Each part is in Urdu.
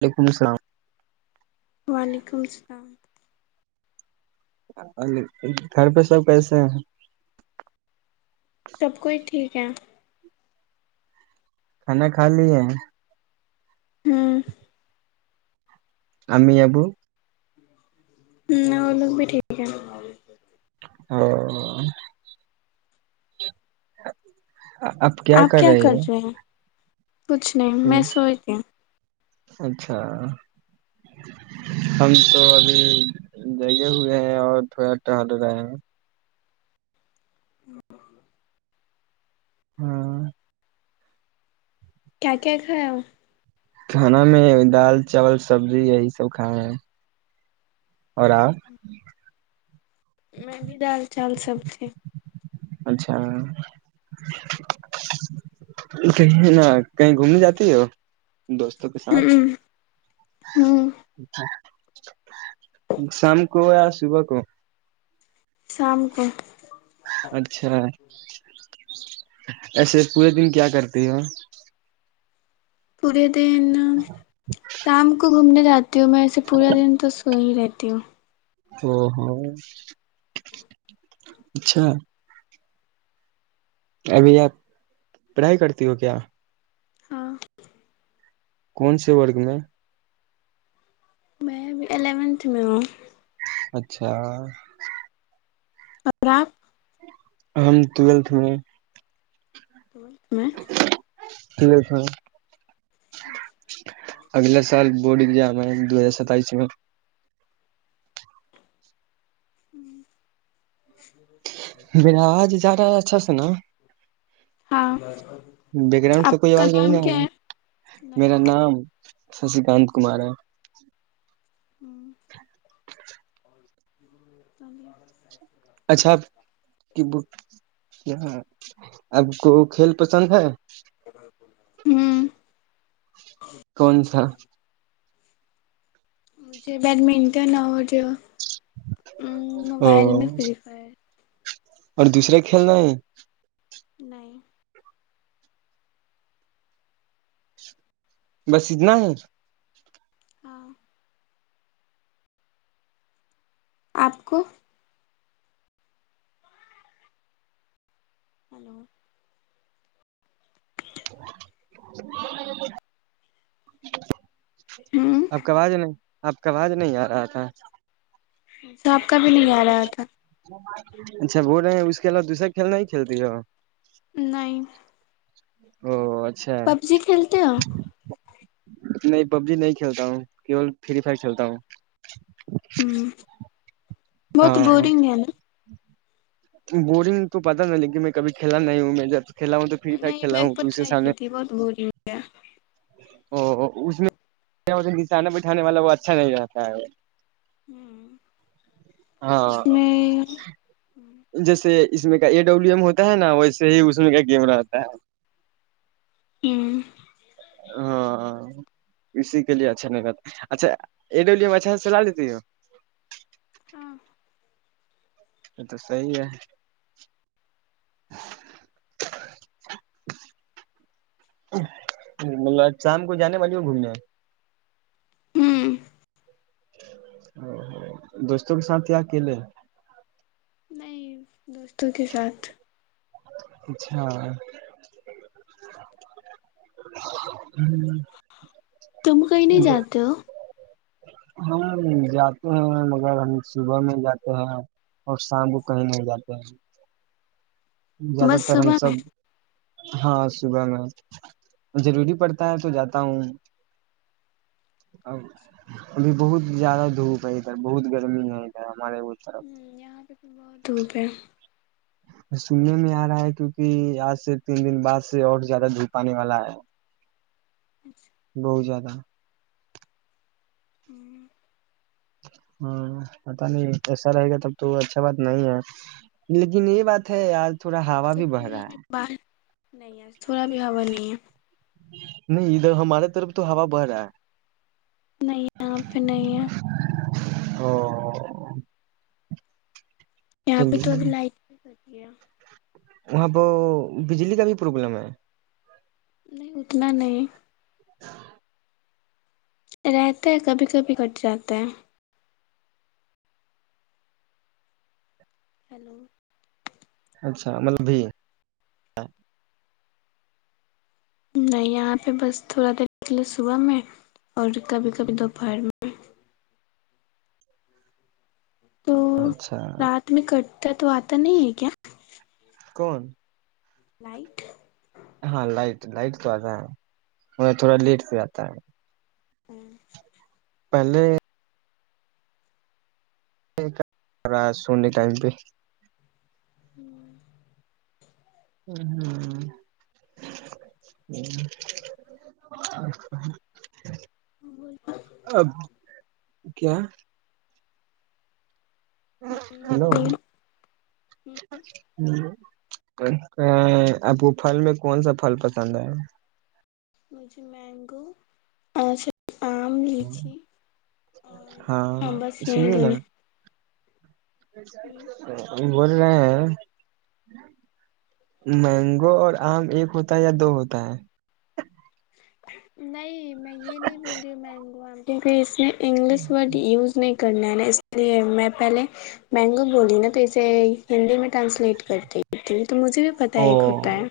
وعلیکم السلام وعلیکم السلام گھر پہ سب کیسے ہیں سب کوئی ٹھیک ہے کھانا کھا لیے ہیں [unintelligible] ہممی ابو ہ وہ لوگ بھی ٹھیک ہے [unintelligible] اب کیا آپ کر رہی ہے رہے ہیں کچھ نہیں میں سوچتیوں اچھا ہم تو ابھی جگے ہوئے ہیں اور تھوڑا ٹہل رہے ہیں ہاں کیا کیا کھایا وہ کھانا میں دال چاول سبزی یہی سب کھائے ہیں اور آپ م بھی دال چالول سب تھھی اچھا کہیے نہ کہیں گھومنے جاتی ہو دوستوں کے ساتھ ہوں ہوں شام کو یا صبح کو شام کو اچھا ایسے پورے دن کیا کرتے ہو پورے دن تام کو گھومنے جا تو میںسے پورا دن تو وہی رہتی ہوں او ہ اچھا ابھی یا پڑھائی کرتی ہو کیا ہاں کون سے ورگ میں میں ابھی الیونتھ میں ہوں اچھا اراک ہم ٹویلتھ میں میں [unintelligible] [inaudible] اگلا سال بورڈ ایگزام ہے دو ہزار ستائیس میں کنا ہاں بیک گراؤنڈ آپ سے کوئی کا اواز نام کیا نہیں ہے میرا نام سسی گاند کمار ہے [unintelligible] [inaudible] اچھا کی یہاں آب کو کھیل پسند ہے ہوں کون سا مجھے بیڈمنٹن اور جو ام او موبائل میں فری فائر اور دوسرا کھیلنا ہے نہیں بس اتنا ہے ہاں آپ کو ہلو [unintelligible] [inaudible] ہوں اب ک آج ج نہیں اب کاواز نہیں آ رہا تھا ایسا آپ کا بھی نہیں آ رہا تھا اچھا بول رہے ہیں اس کے علاوہ دوسرا کھیل نہیں کھیلتی ہے نہیں [unintelligible] پب جی کھیلتے ہو نہیں پب جی نہیں کھیلتا ہوں فری فائر چلتا ہوں [unintelligible] بہت ہاں ہاں بورورنگ ہے نا بورنگ تو پتاہ نا لیکن میں کبھی کھیلا نہیں ہوں میں جب کھیلا ہوں تو فری فائر نہیں کھیلا میں ایک ہوں پر تو اس کے ٹرائی سامنے کی تھی بہت بری ہویا او اس میں نانا بٹھانے والا وہ اچھا نہیں رہتا ہے اس ہاں میں جیسے اس میں کا ا ڈبلو ایم ہوتا ہے نا ویسے ہی اس میں کا کیمرا ہوتا ہے [unintelligible] ہاں اسی کے لیے اچھا نہیں لگتا اچھا اچھا سےچلا لیتی ہو ہاں صحیح ہے شام کو جانے والی ہوں گھومنے ہوں دوستوں کے ساتھ کیا اکیلے نہیں دوستوں کے ساتھ اچھا تم کہیں نہیں جاتے ہو ہم جاتے ہیں مگر ہم صبح میں جاتے ہیں اور شام کو کہیں نہیں جاتے ہیں زیادہ بس تر ہم صبح س میں ہاں صبح میں ضروری پڑتا ہے تو جاتا ہوں اب ابھی بہت زیادہ دھوپ ہے ادھر بہت گرمی ہے ادھر ہمارے اس طرف یہاں پہ تو بہت دھوپ ہے سننے میں آ رہا ہے کیونکہ آج سے تین دن بعد سے اور زیادہ دھوپ آنے والا ہے اچھا بہت زیادہ ہمم ہاں پتا نہیں ایسا رہے گا تب تو اچھا بات نہیں ہے لیکن یہ بات ہے آج تھوڑا اب ہوا تو بھی بڑھ کوئی رہا ہے باہر نہیں ایس تھوڑا بھی ہووا نہیں ہے نہیں ادھر ہمارے طرف تو ہوا بھ رہا ہے نہیں یہاں پہ نہیں ہے اوہ یہاں پہ تو ابھی لائٹ یا وہاں بو بجلی کا بھی پروابلم ہے نہیں اتنا نہیں [inaudible] [unintelligible] رہتا ہے کبھی کبھی کٹ جاتا ہے ہیلو اچھا مطلب بھی نہیں یہاں پہ بس تھوڑا دیر نکلے صبح میں اور کبھی کبھی دوپہر میں تو اچھا رات میں کٹ ت تو آتا نہیں ہے کیا کون لائٹھ ہاں لائٹ لائٹ تو آتا ہے میں تھوڑا لیٹ پہ آتا ہے [unintelligible] پہلے رہا، سناؤ نا، وقت پر۔ ہوں ہ ہ ہ اچھا ہ وہ کیا ہیلو بولیے ہ آپ کو پھل میں کون سا پھل پسند ہے مجھے مینگو آم لیچی اور ہاں بس یہیں گیں بت رہے مینگو اور آم ایک ہوتا ہے یا دو ہوتا ہے نہیں میں یہ نہیں بول رہی ہ مگو کیونکہ اس میں انگلش وورڈ یوز نہیں کرنا ہے نا اس لیے میں پہلے مینگو بولی نا تو اسے ہندی میں ٹرانسلیٹ کرتی تھی تو مجھے بھی پت او ایک ہوتا ہے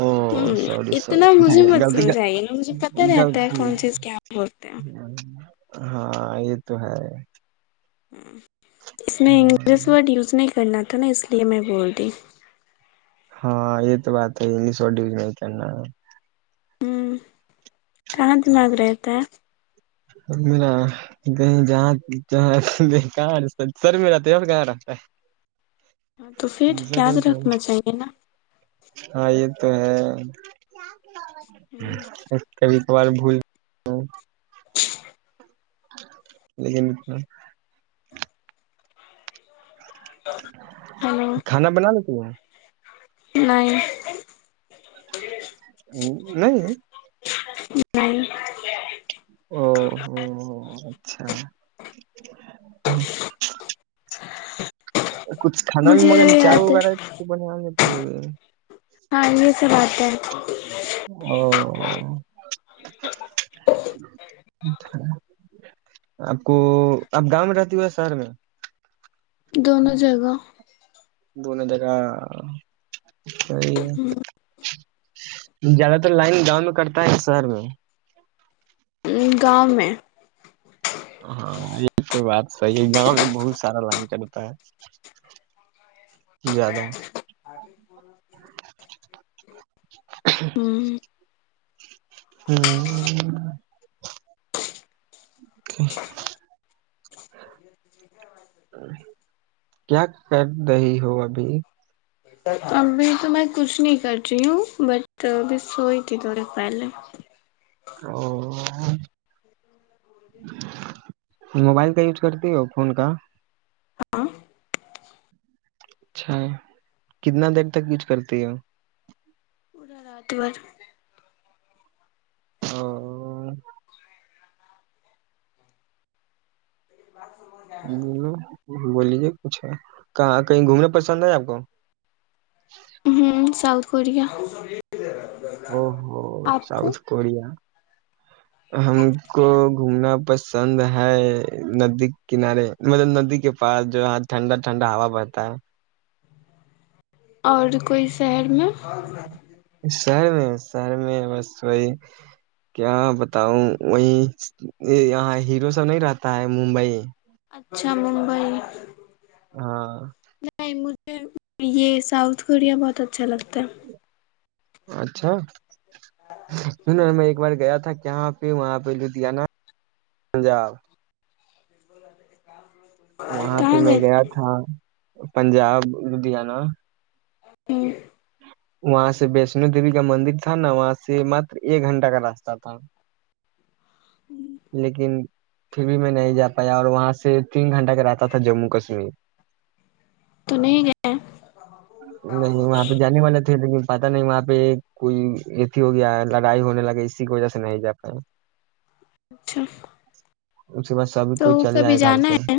او ہ سوری سلط اتنا مجھے مت سمجھائیے نا مجھے پتہ رہتا ہے کون چیز کیا بولتے ہیں ہاں یہ تو ہے ہ اس میں انگلش ورڈ یوزنے کے کرنا تھا نا اس لیے میں بول رہ ہاں یہ تو بات ہے انگلش ورڈ یوز نہیں کرنا ہوں کہاں دماغ رہتا ہے ما کہ جہ جہ کہاں سر میرا ت کہاں رہتا ہے ہاں تو پھر دوسرا یاد کہیں تو رکھنا چاہیے نا ہاں یہ تو ہے کبھی ا بول لیکن انا ہم ہو نہیں ا نہیں ہ او ہو اچھا ج ہاں کچھ کھانا میں مجھے مغیر چائے یاد ہے وغیرہ تو بڑیں گے ج وغیرہ ہاں یہ سب بات ہے او آپ کو آپ گاؤں میں رہتی ہوا شہر میں دونوں جگہ بون د کا سی ہے زیادہ تر لائن گاؤں میں کرتا ہے شہر میں گاؤں میں ہاں یہ تو بات صحیح ہے گاؤں میں بہت سارا لائن چلتا ہے زیادہ ہوں ہ کیا کر دی ہو ابھی ابھی تو میں کچھ نہیں کر رہی ہوں بٹ ابھی سوئی تھی تھوڑی پہلے او موبائل کا یوز کرتی ہو فون کا ہاں اچھا کتنا دیر تک یچ کرتی ہے پورا رات بر اچھا بولیجے کچھ ہے کہاں کہیں گھومنا پسند ہے آپ کو ساؤتھ کوریا او ہو آپ کو ساؤتھ کوریا ہم کو گھومنا پسند ہے ندی کنارے مطلب ندی کے پاس جو یہاں ٹھنڈا ٹھنڈا ہوا بہتا ہے اور کوئی شہر میں شہر میں شہر میں بس وہی کیا بتاؤں وہی یہاں ہیرو سب نہیں رہتا ہے ممبئی اچھا ممبئی ہاں نہیں یہ ساؤتھ کوریا بہت اچھا لگتا ہے اچھا سنا میں ایک بار گیا تھا کہاں وہاں پہ لدھیانہ پنجاب کام کر وہاں پہ میں گیا تھا پنجاب لدیاانہ ہ وہاں سے ویشنو دیوی کا مندر تھا نا وہاں سے مات ایک گھنٹہ کا راستہ تھا لیکن پھر بھی میں نہیں جا پایا اور وہاں سے تین گھنٹہ کا رہاتتا تھا جموں کشمیر تو نہیں گئے نہیں وہ نے والے تھے لیکن پتا نہیں وہاں پہ کوئی اھی ہو گیا لڑائی ہونے لگی اسی کی وجہ سے نہیں جا پائے اچھا اس کے بعد سبھی تو کوئی چلے کبھی جائے گھر جانا پہ ہے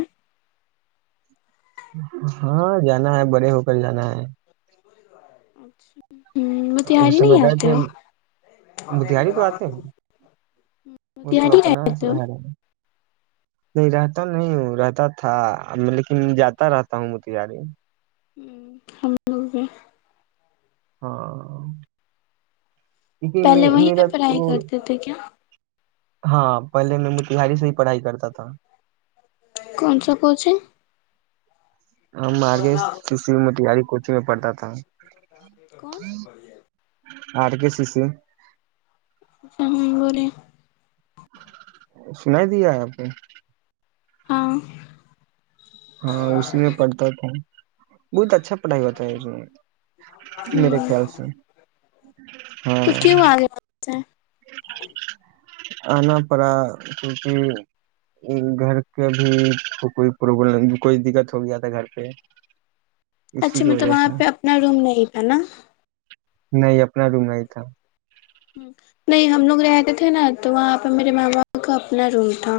ہاں جانا ہے بڑے ہو کر جانا ہے ہوں وہ موتہاری نہیں سمجھ گئے آتے تھے ہو متہاری تو آتے ہیں وہ تو موتہاری اپنا رہتے ہو نہیں رہتا نہیں ہوں رہتا تھا لیکن جاتا رہتا ہوں متیاری ہ ہم ل پ [unintelligible] ہاں کیونکہ پہلے می- وہیں پہ میرا تو پڑھائی کرتے تھے کیا ہاں پہلے میں م تہاری سے ہی پڑھائی کرتا تھا کون سا کونچے ہم مارگ سس مٹ یاری میں پڑتا تھا کون [unintelligible] آر کے سی س اچ ہ بولے سناائی دیا ہے آپ نے ہاں ہاں اس میں پڑتا تھا بہت اچھا پڑھائی ہوتا ہے اس میرے ہوں خیال سے ہاں تو کیوں آگے وہاں سے ہ [unintelligible] آنا پڑا کیونکہ گھر کے بھی تو کوئی پرابلم کوئی دقت ہو گیا تھا گھر پہ اسی اچھا کی مطلب وجہ وہاں سے پہ اپنا روم نہیں تھا نا نہیں اپنا روم نہیں تھا نہیں ہم لوگ رہتے تھے نا تو وہاں پہ میرے ماما کا اپنا روم تھا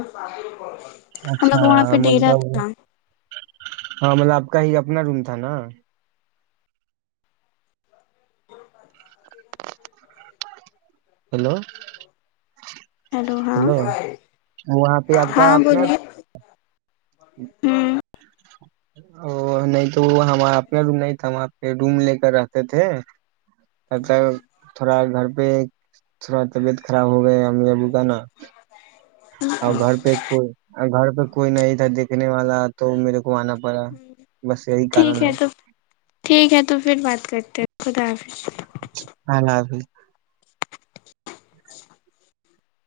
ہم لوگ اچھا کو وہاں پہ ڈے رہا مطلب تھا نا ہاں مطلب آپ کا ہی اپنا روم تھا نا ہیلو ہیلو ہاں ہلو ہاں بولیے ہ ہوں [unintelligible] ا نہیں تو وہ ہمنا ر نہیں تھا وہاں پہ روم لے کر رہتے تھے ا تھوڑا گھر پیک تھوا طبیعت خراب ہو گیا ا ابو کا نا اور گھر پہ کوئی گھر پہ کوئی نہیں تھادے بس یہی ٹھیک کارن ہے تو ٹھیک ہے تو پھر بات کرتے ہیں خدافظ ہ نہ بھی